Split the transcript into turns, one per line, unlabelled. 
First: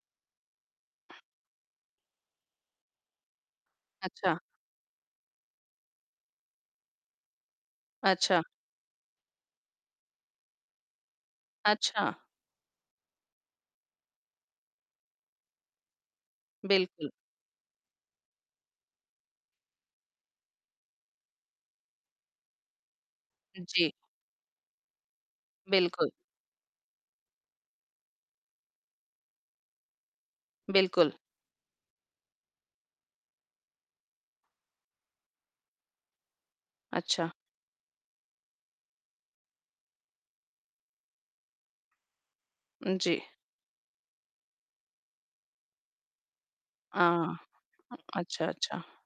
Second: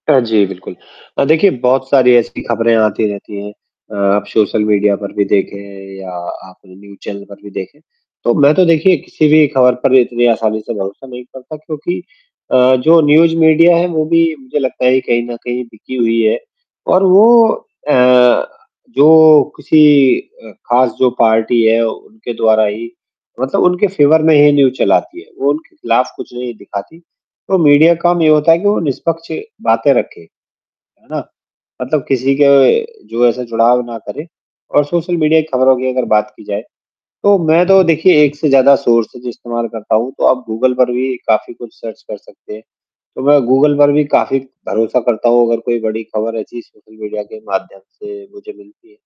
अ, जी, बिल्कुल। अ, देखिए बहुत सारी ऐसी खबरें आती रहती हैं अ, आप
अच्छा।
सोशल मीडिया पर भी देखे या आप न्यूज़ चैनल पर भी देखे, तो
अच्छा।
मैं तो देखिए किसी भी खबर पर इतनी आसानी से भरोसा नहीं करता क्योंकि
अच्छा।
अ, जो न्यूज़ मीडिया है वो भी मुझे लगता है कहीं न कहीं बिकी हुई है। और
बिल्कुल।
वो अ, जो किसी अ, ख़ास जो पार्टी है उनके द्वारा ही मतलब उनके
जी।
फेवर में ही न्यूज़ चलाती है, वो उनके खिलाफ
बिल्कुल।
कुछ नहीं दिखाती। तो मीडिया का काम ये होता है कि वो निष्पक्ष बातें रखे, है
बिल्कुल।
ना? मतलब किसी के जो ऐसा जुड़ाव ना करे, और सोशल मीडिया की खबरों की अगर बात की जाए
अच्छा।
तो मैं तो देखिए एक से ज़्यादा सोर्सेज़ इस्तेमाल करता हूँ, तो आप गूगल पर भी काफ़ी कुछ सर्च कर सकते हैं,
उ, जी।
तो मैं गूगल पर भी काफ़ी भरोसा करता हूँ अगर कोई बड़ी खबर ऐसी सोशल
अ,
मीडिया के माध्यम से
अच्छा,
मुझे
अच्छा।
मिलती है।